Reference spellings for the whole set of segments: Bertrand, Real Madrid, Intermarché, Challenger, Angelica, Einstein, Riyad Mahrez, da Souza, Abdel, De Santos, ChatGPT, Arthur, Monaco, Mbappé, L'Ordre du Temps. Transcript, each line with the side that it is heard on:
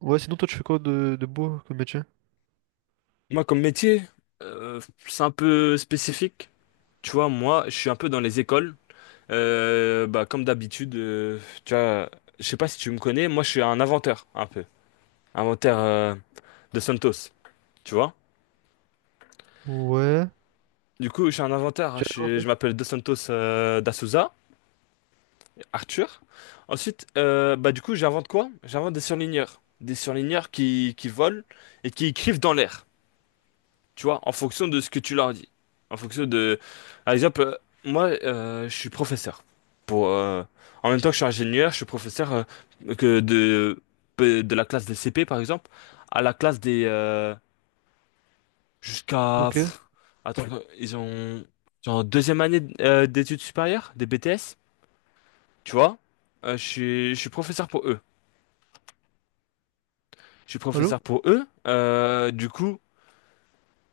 right: Ouais, sinon toi tu fais quoi de beau comme métier?
left: Moi, comme métier, euh, c'est un peu spécifique. Tu vois, moi, je suis un peu dans les écoles. Bah, comme d'habitude, tu vois, je sais pas si tu me connais, moi, je suis un inventeur, un peu. Inventeur de Santos, tu vois.
right: Ouais.
left: Du coup, je suis un inventeur, hein.
right: J'ai rien en
left: Je
right: fait.
left: m'appelle De Santos da Souza, Arthur. Ensuite, bah, du coup, j'invente quoi? J'invente des surligneurs. Des surligneurs qui volent et qui écrivent dans l'air, tu vois, en fonction de ce que tu leur dis. En fonction de... Par exemple, moi, je suis professeur. Pour, en même temps que je suis ingénieur, je suis professeur que de, de la classe des CP, par exemple, à la classe des... jusqu'à...
right: Ok.
left: Attends, ouais, ils ont en deuxième année d'études supérieures, des BTS, tu vois. Je suis professeur pour eux. Je suis
right: Allô?
left: professeur pour eux.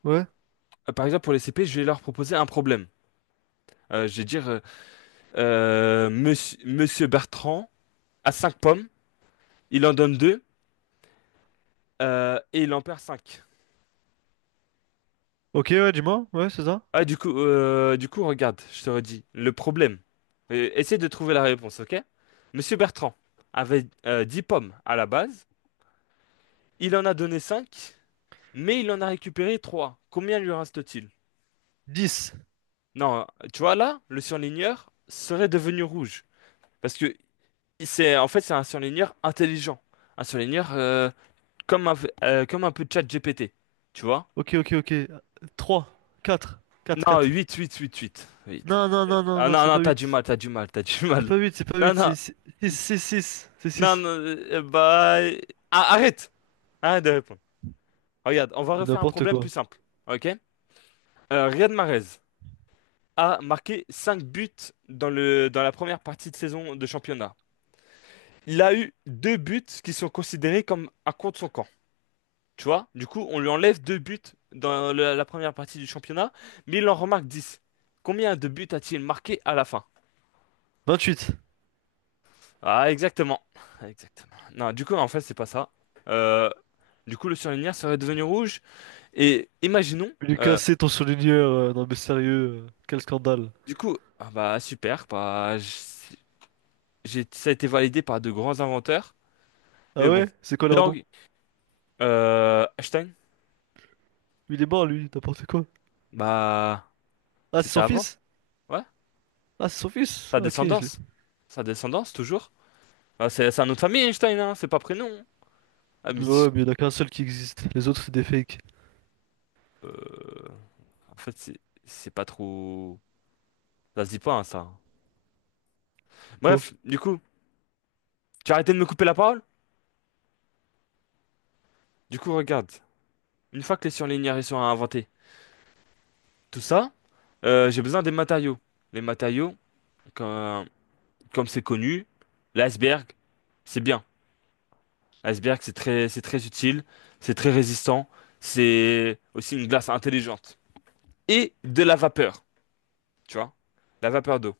right: Ouais.
left: Par exemple, pour les CP, je vais leur proposer un problème. Je vais dire... monsieur, Monsieur Bertrand a 5 pommes, il en donne 2 et il en perd 5.
right: Ok, ouais, dis-moi. Ouais, c'est ça.
left: Ah, du coup, regarde, je te redis le problème. Essaie de trouver la réponse, ok? Monsieur Bertrand avait 10 pommes à la base, il en a donné 5, mais il en a récupéré 3. Combien lui reste-t-il?
right: 10.
left: Non, tu vois là, le surligneur serait devenu rouge. Parce que c'est en fait c'est un surligneur intelligent. Un surligneur comme un, comme un peu de chat GPT. Tu vois?
right: Ok, ok, ok. Trois. Quatre, quatre,
left: Non,
right: quatre.
left: 8 8 8 8 huit.
right: Non, non, non, non,
left: Ah
right: non,
left: non,
right: c'est
left: non,
right: pas
left: t'as du
right: huit.
left: mal, t'as du mal, t'as du
right: C'est
left: mal.
right: pas huit, c'est pas
left: Non,
right: huit, c'est
left: non,
right: 6, c'est six, c'est
left: non,
right: six.
left: non, bah... Ah, arrête! Arrête de répondre. Regarde, on va refaire un
right: N'importe
left: problème plus
right: quoi.
left: simple, ok? Riyad Mahrez a marqué 5 buts dans la première partie de saison de championnat. Il a eu 2 buts qui sont considérés comme un contre son camp, tu vois? Du coup, on lui enlève 2 buts la première partie du championnat, mais il en remarque 10. Combien de buts a-t-il marqué à la fin?
right: 28.
left: Ah, exactement. Exactement. Non, du coup, en fait, c'est pas ça. Euh, du coup, le surligneur serait devenu rouge. Et imaginons,
right: Il est
left: euh,
right: cassé ton surligneur, non mais sérieux, quel scandale.
left: du coup, ah bah super, bah, ça a été validé par de grands inventeurs.
right: Ah
left: Mais bon,
right: ouais? C'est quoi
left: les
right: leur nom?
left: langues, Einstein,
right: Il est mort lui, n'importe quoi.
left: bah,
right: Ah, c'est
left: c'était
right: son
left: avant,
right: fils?
left: ouais.
right: Ah, c'est son fils?
left: Sa
right: Ok, je l'ai.
left: descendance, sa descendance, toujours. Ah, c'est un autre famille, Einstein, hein, c'est pas prénom, hein. Ah, mais si,
right: Ouais, mais il y en a qu'un seul qui existe. Les autres, c'est des fakes.
left: euh, en fait, c'est pas trop. Ça se dit pas, hein, ça.
right: Oh.
left: Bref, du coup, tu as arrêté de me couper la parole? Du coup, regarde, une fois que les surligneurs ils sont inventés, tout ça, j'ai besoin des matériaux. Les matériaux, comme, comme c'est connu, l'iceberg, c'est bien. L'iceberg, c'est très utile, c'est très résistant, c'est aussi une glace intelligente. Et de la vapeur, tu vois, la vapeur d'eau.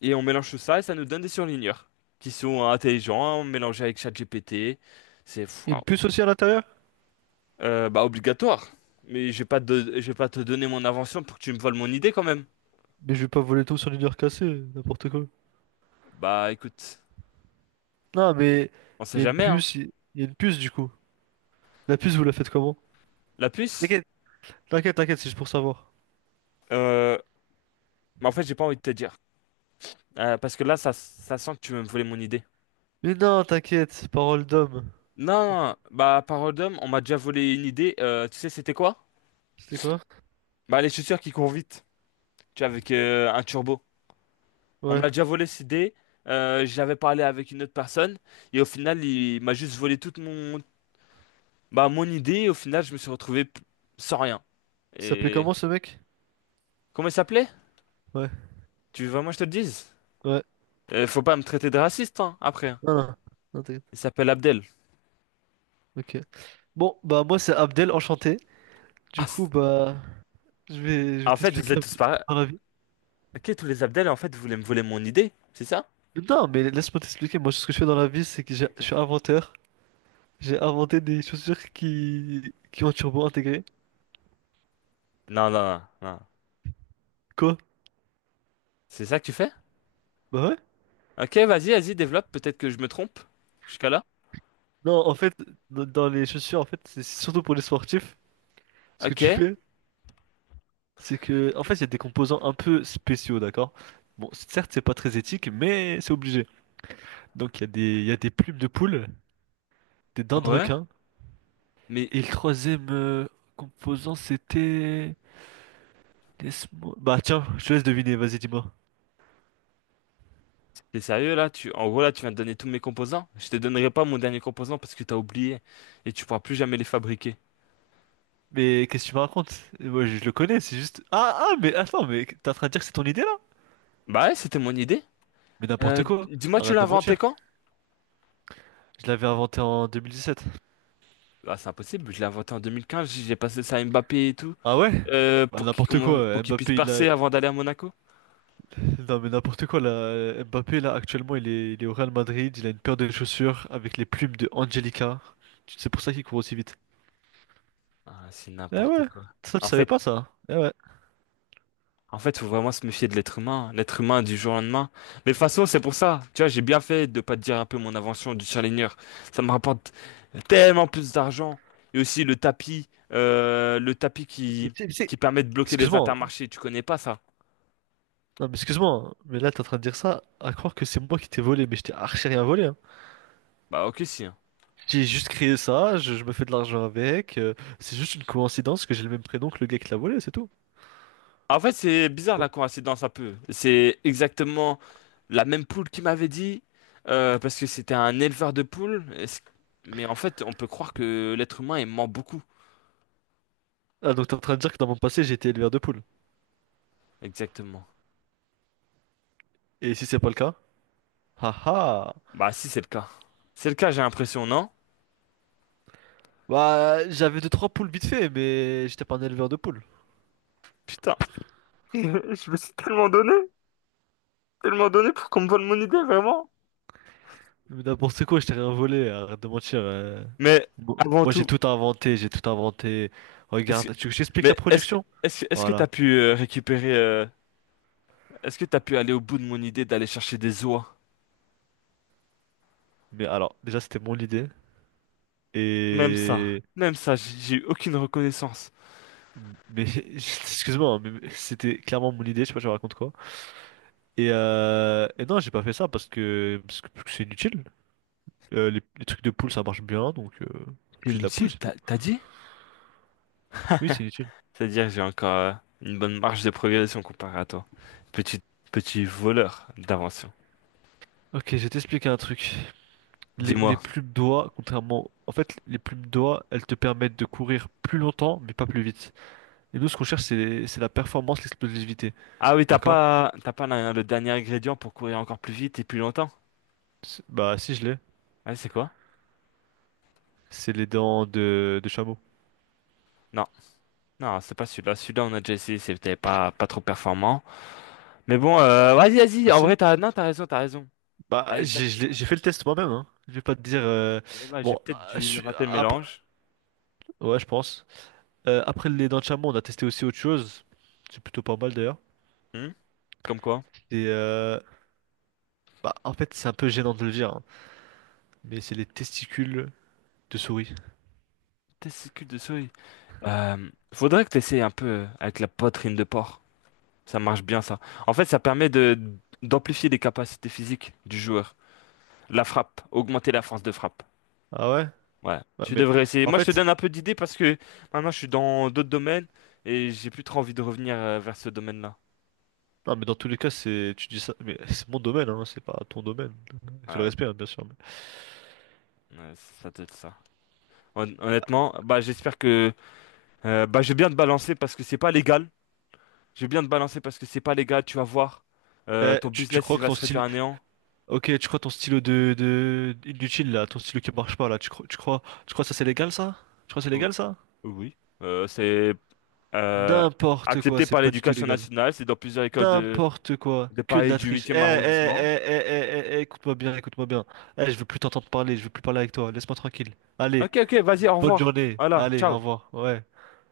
left: Et on mélange tout ça et ça nous donne des surligneurs qui sont intelligents, mélangés avec ChatGPT. C'est
right: Il y a
left: waouh.
right: une puce aussi à l'intérieur?
left: Bah obligatoire. Mais je vais pas te donner mon invention pour que tu me voles mon idée quand même.
right: Mais je vais pas voler tout sur une heure cassée, n'importe quoi.
left: Bah écoute,
right: Non, mais
left: on
right: il
left: sait
right: y a une
left: jamais, hein.
right: puce, il y a une puce du coup. La puce, vous la faites comment?
left: La puce,
right: T'inquiète, t'inquiète, t'inquiète, c'est juste pour savoir.
left: euh, mais en fait, j'ai pas envie de te dire. Parce que là, ça sent que tu veux me voler mon idée.
right: Mais non, t'inquiète, parole d'homme.
left: Non, bah parole d'homme, on m'a déjà volé une idée. Tu sais, c'était quoi?
right: C'était quoi?
left: Bah les chaussures qui courent vite, tu vois, avec un turbo. On me
right: Ouais.
left: l'a déjà volé cette idée. J'avais parlé avec une autre personne et au final, il m'a juste volé toute mon, bah, mon idée. Et au final, je me suis retrouvé sans rien.
right: Il s'appelait
left: Et
right: comment ce mec?
left: comment il s'appelait?
right: Ouais,
left: Tu veux vraiment que je te le dise?
right: ouais.
left: Faut pas me traiter de raciste, hein, après.
right: Non, non, non, t'inquiète.
left: Il s'appelle Abdel.
right: Ok. Bon, bah moi c'est Abdel, enchanté.
left: Ah,
right: Du coup,
left: f-
right: bah je vais
left: En fait, vous
right: t'expliquer
left: êtes
right: un peu
left: tous
right: ce que je fais
left: pareils.
right: dans la vie.
left: Ok, tous les Abdel, en fait, vous voulez me voler mon idée, c'est ça?
right: Non, mais laisse-moi t'expliquer. Moi, ce que je fais dans la vie, c'est que
left: Ok.
right: je suis inventeur. J'ai inventé des chaussures qui ont un turbo intégré.
left: Non, non, non, non.
right: Quoi?
left: C'est ça que tu fais?
right: Bah ouais.
left: Ok, vas-y, vas-y, développe, peut-être que je me trompe. Jusqu'à là?
right: Non, en fait, dans les chaussures, en fait, c'est surtout pour les sportifs. Ce que
left: Ok,
right: tu fais, c'est que, en fait, il y a des composants un peu spéciaux, d'accord? Bon, certes, c'est pas très éthique, mais c'est obligé. Donc, il y a des plumes de poule, des dents de
left: ouais.
right: requin.
left: Mais
right: Et le troisième composant, c'était. Laisse-moi. Bah tiens, je te laisse deviner, vas-y, dis-moi.
left: t'es sérieux là? Tu... En gros, là, tu viens de donner tous mes composants. Je te donnerai pas mon dernier composant parce que t'as oublié et tu pourras plus jamais les fabriquer.
right: Mais qu'est-ce que tu me racontes? Moi, je le connais, c'est juste. Ah, ah, mais attends, mais t'es en train de dire que c'est ton idée, là?
left: Bah ouais, c'était mon idée.
right: Mais n'importe quoi,
left: Dis-moi, tu
right: arrête
left: l'as
right: de
left: inventé
right: mentir.
left: quand?
right: Je l'avais inventé en 2017.
left: Bah, c'est impossible, je l'ai inventé en 2015, j'ai passé ça à Mbappé et tout,
right: Ah ouais? Bah,
left: pour
right: n'importe
left: pour
right: quoi,
left: qu'il puisse
right: Mbappé il a.
left: percer avant d'aller à Monaco.
right: Non mais n'importe quoi, là. Mbappé là actuellement il est au Real Madrid, il a une paire de chaussures avec les plumes de Angelica. C'est pour ça qu'il court aussi vite.
left: Ah, c'est
right: Eh
left: n'importe
right: ouais,
left: quoi.
right: ça tu
left: En
right: savais
left: fait,
right: pas ça. Eh ouais.
left: en fait, faut vraiment se méfier de l'être humain, hein. L'être humain du jour au lendemain. Mais de toute façon, c'est pour ça. Tu vois, j'ai bien fait de pas te dire un peu mon invention du Challenger. Ça me rapporte tellement plus d'argent. Et aussi le tapis, le tapis
right: Mais tu- mais c'est-
left: qui permet de bloquer les
right: Excuse-moi, hein.
left: intermarchés. Tu connais pas ça?
right: Non mais excuse-moi, hein, mais là t'es en train de dire ça à croire que c'est moi qui t'ai volé, mais je t'ai archi rien volé, hein.
left: Bah, ok, si, hein.
right: J'ai juste créé ça, je me fais de l'argent avec, c'est juste une coïncidence que j'ai le même prénom que le gars qui l'a volé, c'est tout.
left: Ah, en fait, c'est bizarre la coïncidence un peu. C'est exactement la même poule qui m'avait dit, parce que c'était un éleveur de poules. Mais en fait, on peut croire que l'être humain est mort beaucoup.
right: Ah, donc t'es en train de dire que dans mon passé, j'étais éleveur de poules.
left: Exactement.
right: Et si c'est pas le cas? Haha!
left: Bah si c'est le cas. C'est le cas, j'ai l'impression, non?
right: Bah, j'avais deux trois poules vite fait, mais j'étais pas un éleveur de poules.
left: Putain. Je me suis tellement donné pour qu'on me vole mon idée, vraiment.
right: Mais d'abord, c'est quoi? Je t'ai rien volé, hein, arrête de mentir.
left: Mais
right: Bon,
left: avant
right: moi, j'ai
left: tout,
right: tout inventé, j'ai tout inventé.
left: est-ce que...
right: Regarde, tu veux que je t'explique la
left: mais est-ce que
right: production?
left: est-ce que t'as
right: Voilà.
left: pu aller au bout de mon idée d'aller chercher des oies?
right: Mais alors, déjà, c'était mon idée.
left: Même ça.
right: Et.
left: Même ça, j'ai eu aucune reconnaissance.
right: Mais, excuse-moi, mais c'était clairement mon idée, je sais pas, je raconte quoi. Et non, j'ai pas fait ça parce que c'est inutile. Les trucs de poule, ça marche bien, donc,
left: C'est
right: utilise la poule,
left: inutile,
right: c'est tout.
left: t'as dit?
right: Oui, c'est inutile.
left: C'est-à-dire que j'ai encore une bonne marge de progression comparé à toi. Petit petit voleur d'invention.
right: Ok, je vais t'expliquer un truc. Les
left: Dis-moi.
right: plumes d'oie, contrairement. En fait, les plumes d'oie, elles te permettent de courir plus longtemps, mais pas plus vite. Et nous, ce qu'on cherche, c'est la performance, l'explosivité.
left: Ah oui,
right: D'accord?
left: t'as pas le dernier ingrédient pour courir encore plus vite et plus longtemps?
right: Bah, si, je l'ai.
left: Ouais, c'est quoi?
right: C'est les dents de chameau.
left: Non, non, c'est pas celui-là. Celui-là, on a déjà essayé, c'était pas, pas trop performant. Mais bon, vas-y, vas-y.
right: Ah
left: En
right: si?
left: vrai, t'as, non, t'as raison, t'as raison.
right: Bah,
left: Ah, exactement.
right: j'ai fait le test moi-même, hein. Je vais pas te dire.
left: Eh ben, j'ai
right: Bon,
left: peut-être dû rater le
right: après.
left: mélange.
right: Ouais, je pense. Après les dents de chameau, on a testé aussi autre chose. C'est plutôt pas mal, d'ailleurs.
left: Hmm. Comme quoi?
right: Et, bah, en fait, c'est un peu gênant de le dire, hein, mais c'est les testicules de souris.
left: Testicule de souris. Faudrait que t'essayes un peu avec la poitrine de porc. Ça marche bien, ça. En fait, ça permet d'amplifier les capacités physiques du joueur. La frappe, augmenter la force de frappe.
right: Ah ouais?
left: Ouais,
right: Ouais,
left: tu
right: mais
left: devrais essayer.
right: en
left: Moi, je te
right: fait,
left: donne un peu d'idées parce que maintenant, je suis dans d'autres domaines et j'ai plus trop envie de revenir vers ce domaine-là.
right: non, mais dans tous les cas, c'est tu dis ça, mais c'est mon domaine, hein, c'est pas ton domaine. Avec tout le
left: Ouais,
right: respect, hein, bien sûr.
left: ouais, ça doit être ça. Honnêtement, bah, j'espère que bah, je vais bien te balancer parce que c'est pas légal. Je vais bien te balancer parce que c'est pas légal. Tu vas voir.
right: Eh,
left: Ton
right: tu
left: business,
right: crois
left: il
right: que
left: va
right: ton
left: se réduire
right: style,
left: à néant.
right: ok, tu crois ton stylo de inutile là, ton stylo qui marche pas là, tu crois que ça c'est légal ça? Tu crois que c'est
left: Oh.
right: légal ça?
left: Oui. C'est euh,
right: N'importe quoi,
left: accepté
right: c'est
left: par
right: pas du tout
left: l'éducation
right: légal.
left: nationale. C'est dans plusieurs écoles
right: N'importe quoi,
left: de
right: que de
left: Paris
right: la
left: du
right: triche. Eh, eh,
left: huitième arrondissement.
right: eh, eh, eh, eh, eh, écoute-moi bien, écoute-moi bien. Eh, je veux plus t'entendre parler, je veux plus parler avec toi. Laisse-moi tranquille. Allez,
left: Ok, ok, vas-y, au
right: bonne
left: revoir.
right: journée.
left: Voilà,
right: Allez, au
left: ciao.
right: revoir. Ouais.